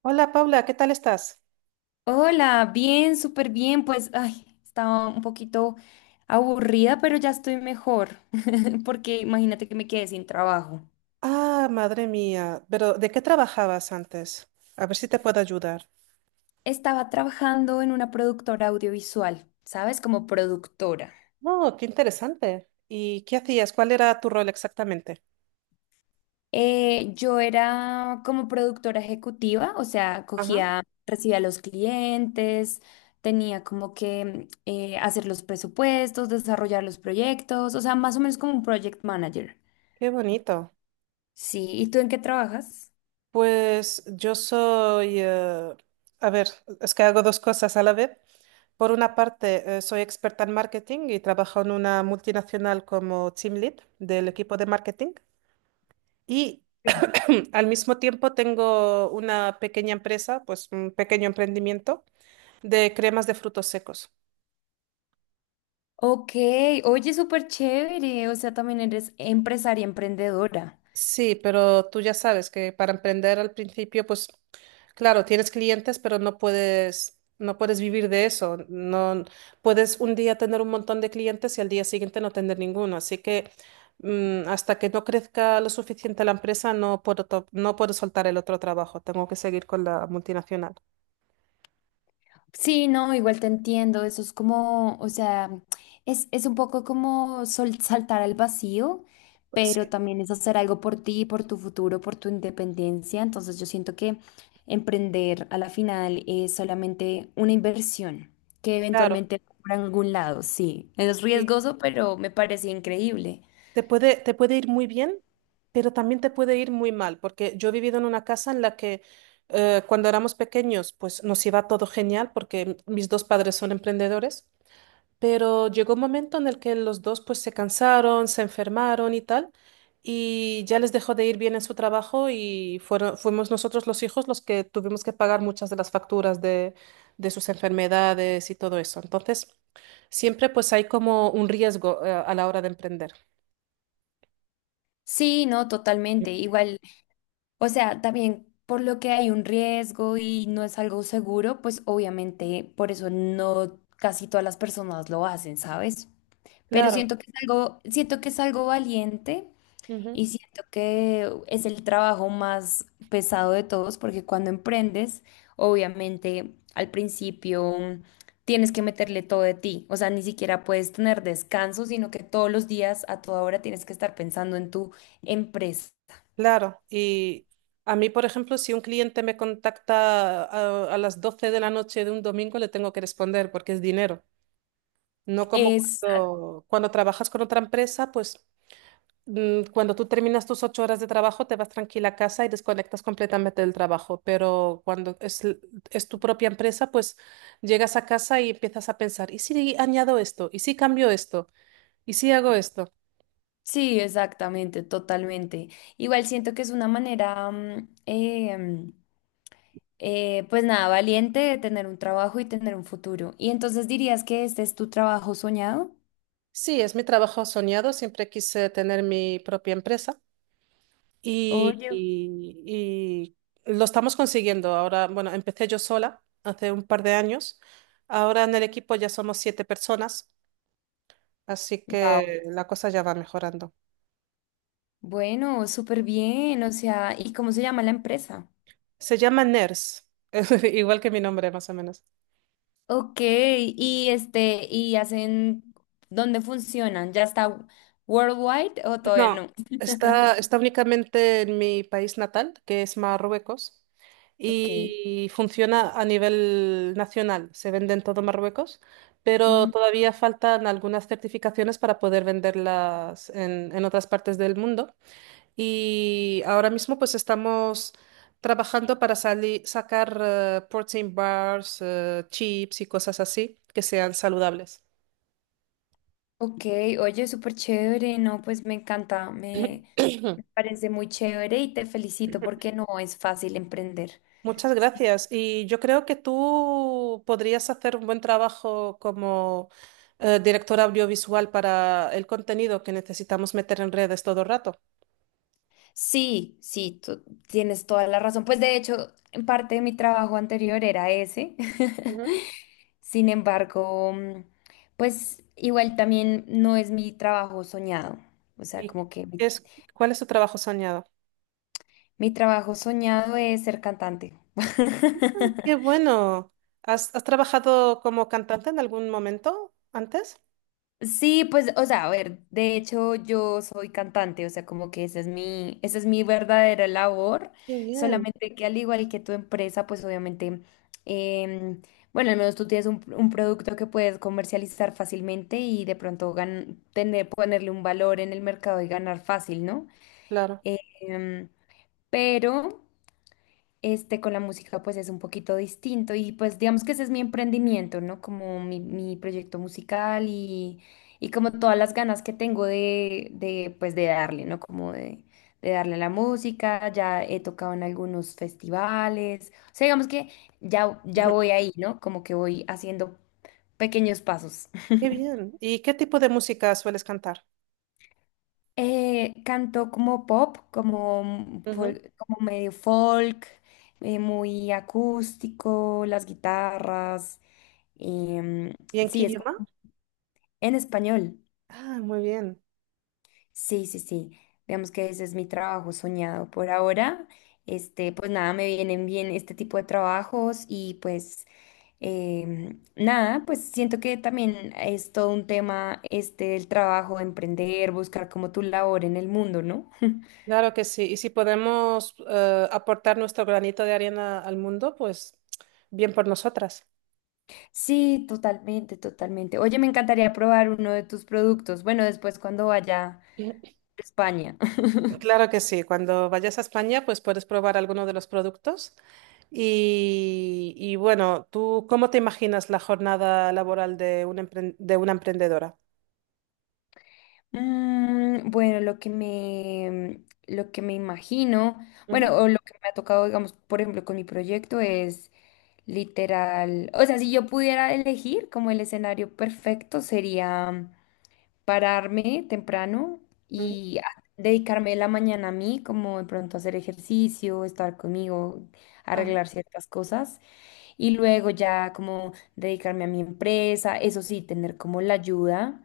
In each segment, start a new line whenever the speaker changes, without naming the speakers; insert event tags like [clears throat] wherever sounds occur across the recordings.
Hola Paula, ¿qué tal estás?
Hola, bien, súper bien. Pues, ay, estaba un poquito aburrida, pero ya estoy mejor, [laughs] porque imagínate que me quedé sin trabajo.
Ah, madre mía, pero ¿de qué trabajabas antes? A ver si te puedo ayudar.
Estaba trabajando en una productora audiovisual, ¿sabes? Como productora.
Oh, qué interesante. ¿Y qué hacías? ¿Cuál era tu rol exactamente?
Yo era como productora ejecutiva, o sea,
Ajá.
cogía, recibía a los clientes, tenía como que hacer los presupuestos, desarrollar los proyectos, o sea, más o menos como un project manager.
Qué bonito.
Sí, ¿y tú en qué trabajas?
Pues yo soy, a ver, es que hago dos cosas a la vez. Por una parte, soy experta en marketing y trabajo en una multinacional como team lead del equipo de marketing. Y [clears throat] al mismo tiempo tengo una pequeña empresa, pues un pequeño emprendimiento de cremas de frutos secos.
Ok, oye, súper chévere, o sea, también eres empresaria, emprendedora.
Sí, pero tú ya sabes que para emprender al principio, pues claro, tienes clientes, pero no puedes vivir de eso. No puedes un día tener un montón de clientes y al día siguiente no tener ninguno. Así que hasta que no crezca lo suficiente la empresa, no puedo, no puedo soltar el otro trabajo. Tengo que seguir con la multinacional.
Sí, no, igual te entiendo, eso es como, o sea, es un poco como saltar al vacío, pero
Sí,
también es hacer algo por ti, por tu futuro, por tu independencia. Entonces yo siento que emprender a la final es solamente una inversión que
claro.
eventualmente va por algún lado, sí. Es riesgoso, pero me parece increíble.
Te puede ir muy bien, pero también te puede ir muy mal, porque yo he vivido en una casa en la que cuando éramos pequeños, pues nos iba todo genial, porque mis dos padres son emprendedores, pero llegó un momento en el que los dos pues se cansaron, se enfermaron y tal, y ya les dejó de ir bien en su trabajo y fuimos nosotros los hijos los que tuvimos que pagar muchas de las facturas de sus enfermedades y todo eso. Entonces, siempre pues hay como un riesgo a la hora de emprender.
Sí, no, totalmente. Igual. O sea, también por lo que hay un riesgo y no es algo seguro, pues obviamente por eso no casi todas las personas lo hacen, ¿sabes? Pero
Claro.
siento que es algo, siento que es algo valiente
Ujú.
y siento que es el trabajo más pesado de todos, porque cuando emprendes, obviamente al principio tienes que meterle todo de ti. O sea, ni siquiera puedes tener descanso, sino que todos los días, a toda hora, tienes que estar pensando en tu empresa.
Claro, y a mí, por ejemplo, si un cliente me contacta a las 12 de la noche de un domingo, le tengo que responder porque es dinero. No como
Es
cuando trabajas con otra empresa, pues cuando tú terminas tus 8 horas de trabajo, te vas tranquila a casa y desconectas completamente del trabajo. Pero cuando es, es tu propia empresa, pues llegas a casa y empiezas a pensar, ¿y si añado esto? ¿Y si cambio esto? ¿Y si hago esto?
sí, exactamente, totalmente. Igual siento que es una manera, pues nada, valiente de tener un trabajo y tener un futuro. ¿Y entonces dirías que este es tu trabajo soñado?
Sí, es mi trabajo soñado. Siempre quise tener mi propia empresa y,
Oye,
y- y lo estamos consiguiendo. Ahora, bueno, empecé yo sola hace un par de años. Ahora en el equipo ya somos 7 personas, así
wow.
que la cosa ya va mejorando.
Bueno, súper bien. O sea, ¿y cómo se llama la empresa?
Se llama NERS, [laughs] igual que mi nombre más o menos.
Ok, y este, ¿y hacen dónde funcionan? ¿Ya está worldwide o todavía
No,
no?
está únicamente en mi país natal, que es Marruecos,
Ok.
y funciona a nivel nacional. Se vende en todo Marruecos, pero todavía faltan algunas certificaciones para poder venderlas en otras partes del mundo. Y ahora mismo pues estamos trabajando para sacar protein bars, chips y cosas así que sean saludables.
Ok, oye, súper chévere, no, pues me encanta, me parece muy chévere y te felicito porque no es fácil emprender.
Muchas
Sí,
gracias. Y yo creo que tú podrías hacer un buen trabajo como directora audiovisual para el contenido que necesitamos meter en redes todo el rato.
sí, sí, tú tienes toda la razón. Pues de hecho, en parte de mi trabajo anterior era ese.
Ujú.
[laughs] Sin embargo, pues igual también no es mi trabajo soñado. O sea,
¿Y qué
como que mi,
es, cuál es tu trabajo soñado?
mi trabajo soñado es ser cantante.
Ah, qué
[laughs]
bueno. ¿Has, has trabajado como cantante en algún momento antes?
Sí, pues, o sea, a ver, de hecho yo soy cantante, o sea, como que esa es mi verdadera labor,
Qué bien,
solamente que al igual que tu empresa, pues obviamente, em, bueno, al menos tú tienes un producto que puedes comercializar fácilmente y de pronto tener, ponerle un valor en el mercado y ganar fácil, ¿no?
claro.
Em, pero... Este, con la música pues es un poquito distinto y pues digamos que ese es mi emprendimiento, ¿no? Como mi proyecto musical y como todas las ganas que tengo de pues de darle, ¿no? Como de darle a la música, ya he tocado en algunos festivales, o sea, digamos que ya, ya
Ujú.
voy ahí, ¿no? Como que voy haciendo pequeños pasos. [laughs]
Qué bien. ¿Y qué tipo de música sueles cantar?
Canto como pop, como,
Ujú.
como medio folk, muy acústico, las guitarras. Em,
¿Y en qué
sí, es
idioma?
como en español.
Ah, muy bien.
Sí, sí, sí. Digamos que ese es mi trabajo soñado por ahora. Este, pues nada, me vienen bien este tipo de trabajos y pues nada, pues siento que también es todo un tema este el trabajo, emprender, buscar como tu labor en el mundo, ¿no?
Claro que sí, y si podemos aportar nuestro granito de arena al mundo, pues bien por nosotras.
Sí, totalmente, totalmente. Oye, me encantaría probar uno de tus productos. Bueno, después cuando vaya a España.
Claro que sí, cuando vayas a España, pues puedes probar alguno de los productos. Y bueno, ¿tú cómo te imaginas la jornada laboral de una, de una emprendedora?
Mm, bueno, lo que me imagino, bueno,
Ujú,
o lo que me ha tocado, digamos, por ejemplo, con mi proyecto es literal, o sea, si yo pudiera elegir como el escenario perfecto sería pararme temprano
ujú,
y dedicarme la mañana a mí, como de pronto hacer ejercicio, estar conmigo,
ajá,
arreglar ciertas cosas y luego ya como dedicarme a mi empresa, eso sí, tener como la ayuda.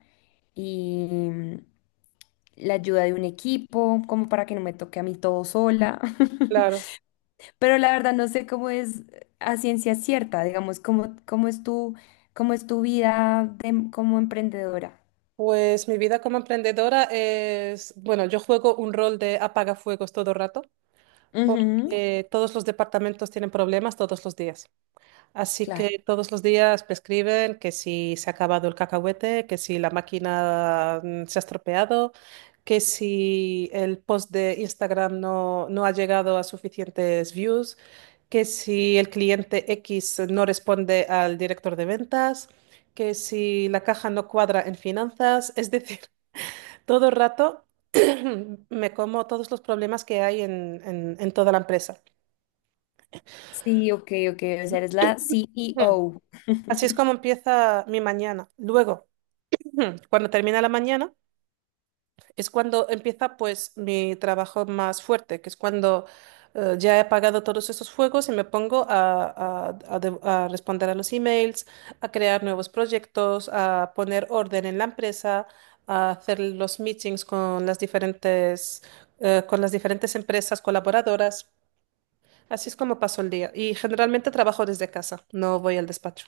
Y, la ayuda de un equipo, como para que no me toque a mí todo sola. [laughs]
claro.
Pero la verdad no sé cómo es a ciencia cierta, digamos, cómo, cómo es tu como emprendedora.
Pues mi vida como emprendedora es, bueno, yo juego un rol de apagafuegos todo el rato,
Ujú,
porque todos los departamentos tienen problemas todos los días. Así que
claro.
todos los días me escriben que si se ha acabado el cacahuete, que si la máquina se ha estropeado, que si el post de Instagram no ha llegado a suficientes views, que si el cliente X no responde al director de ventas, que si la caja no cuadra en finanzas. Es decir, [laughs] todo el rato [clears throat] me como todos los problemas que hay en, en toda la empresa.
Sí, ok, ok, o sea, eres la
Mm.
CEO.
Así es como empieza mi mañana. Luego. Ujú. Cuando termina la mañana es cuando empieza pues mi trabajo más fuerte, que es cuando ya he apagado todos esos fuegos y me pongo a responder a los emails, a crear nuevos proyectos, a poner orden en la empresa, a hacer los meetings con las diferentes empresas colaboradoras. Así es como paso el día y generalmente trabajo desde casa, no voy al despacho.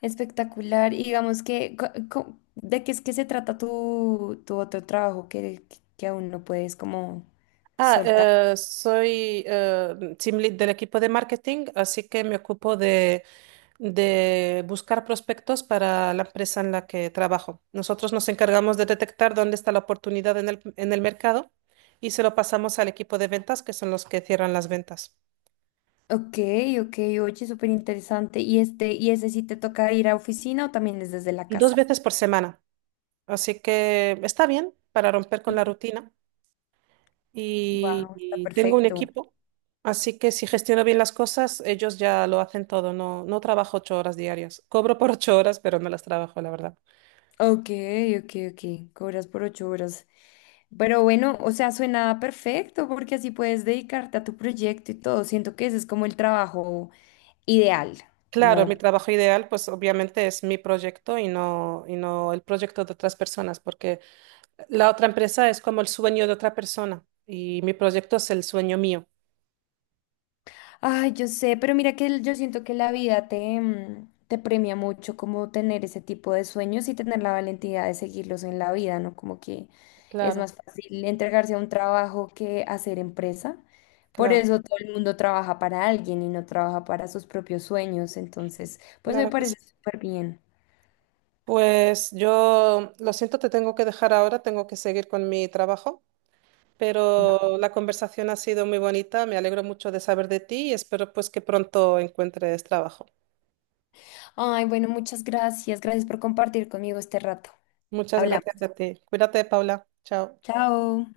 Espectacular. Y digamos que, co- co- ¿de qué es que se trata tu, tu otro trabajo que aún no puedes como
Ah,
soltar?
soy team lead del equipo de marketing, así que me ocupo de buscar prospectos para la empresa en la que trabajo. Nosotros nos encargamos de detectar dónde está la oportunidad en el mercado y se lo pasamos al equipo de ventas, que son los que cierran las ventas,
Ok, ok, oye, súper interesante. ¿Y este, y ese sí te toca ir a oficina o también es desde la
dos
casa?
veces por semana. Así que está bien para romper con la rutina. Y,
Wow, está
y tengo un
perfecto.
equipo, así que si gestiono bien las cosas, ellos ya lo hacen todo, no trabajo 8 horas diarias. Cobro por 8 horas, pero no las trabajo, la verdad.
Ok, ok, ok. Cobras por 8 horas. Pero bueno, o sea, suena perfecto porque así puedes dedicarte a tu proyecto y todo. Siento que ese es como el trabajo ideal,
Claro, mi
como
trabajo ideal, pues obviamente es mi proyecto y no el proyecto de otras personas, porque la otra empresa es como el sueño de otra persona y mi proyecto es el sueño mío.
ay, yo sé, pero mira que yo siento que la vida te, te premia mucho como tener ese tipo de sueños y tener la valentía de seguirlos en la vida, ¿no? Como que es
Claro,
más fácil entregarse a un trabajo que hacer empresa. Por
claro,
eso todo el mundo trabaja para alguien y no trabaja para sus propios sueños. Entonces, pues me
claro que sí.
parece súper bien.
Pues yo lo siento, te tengo que dejar ahora, tengo que seguir con mi trabajo. Pero la conversación ha sido muy bonita, me alegro mucho de saber de ti y espero pues que pronto encuentres trabajo.
Ay, bueno, muchas gracias. Gracias por compartir conmigo este rato.
Muchas
Hablamos.
gracias a ti. Cuídate, Paula. Chao.
Chao.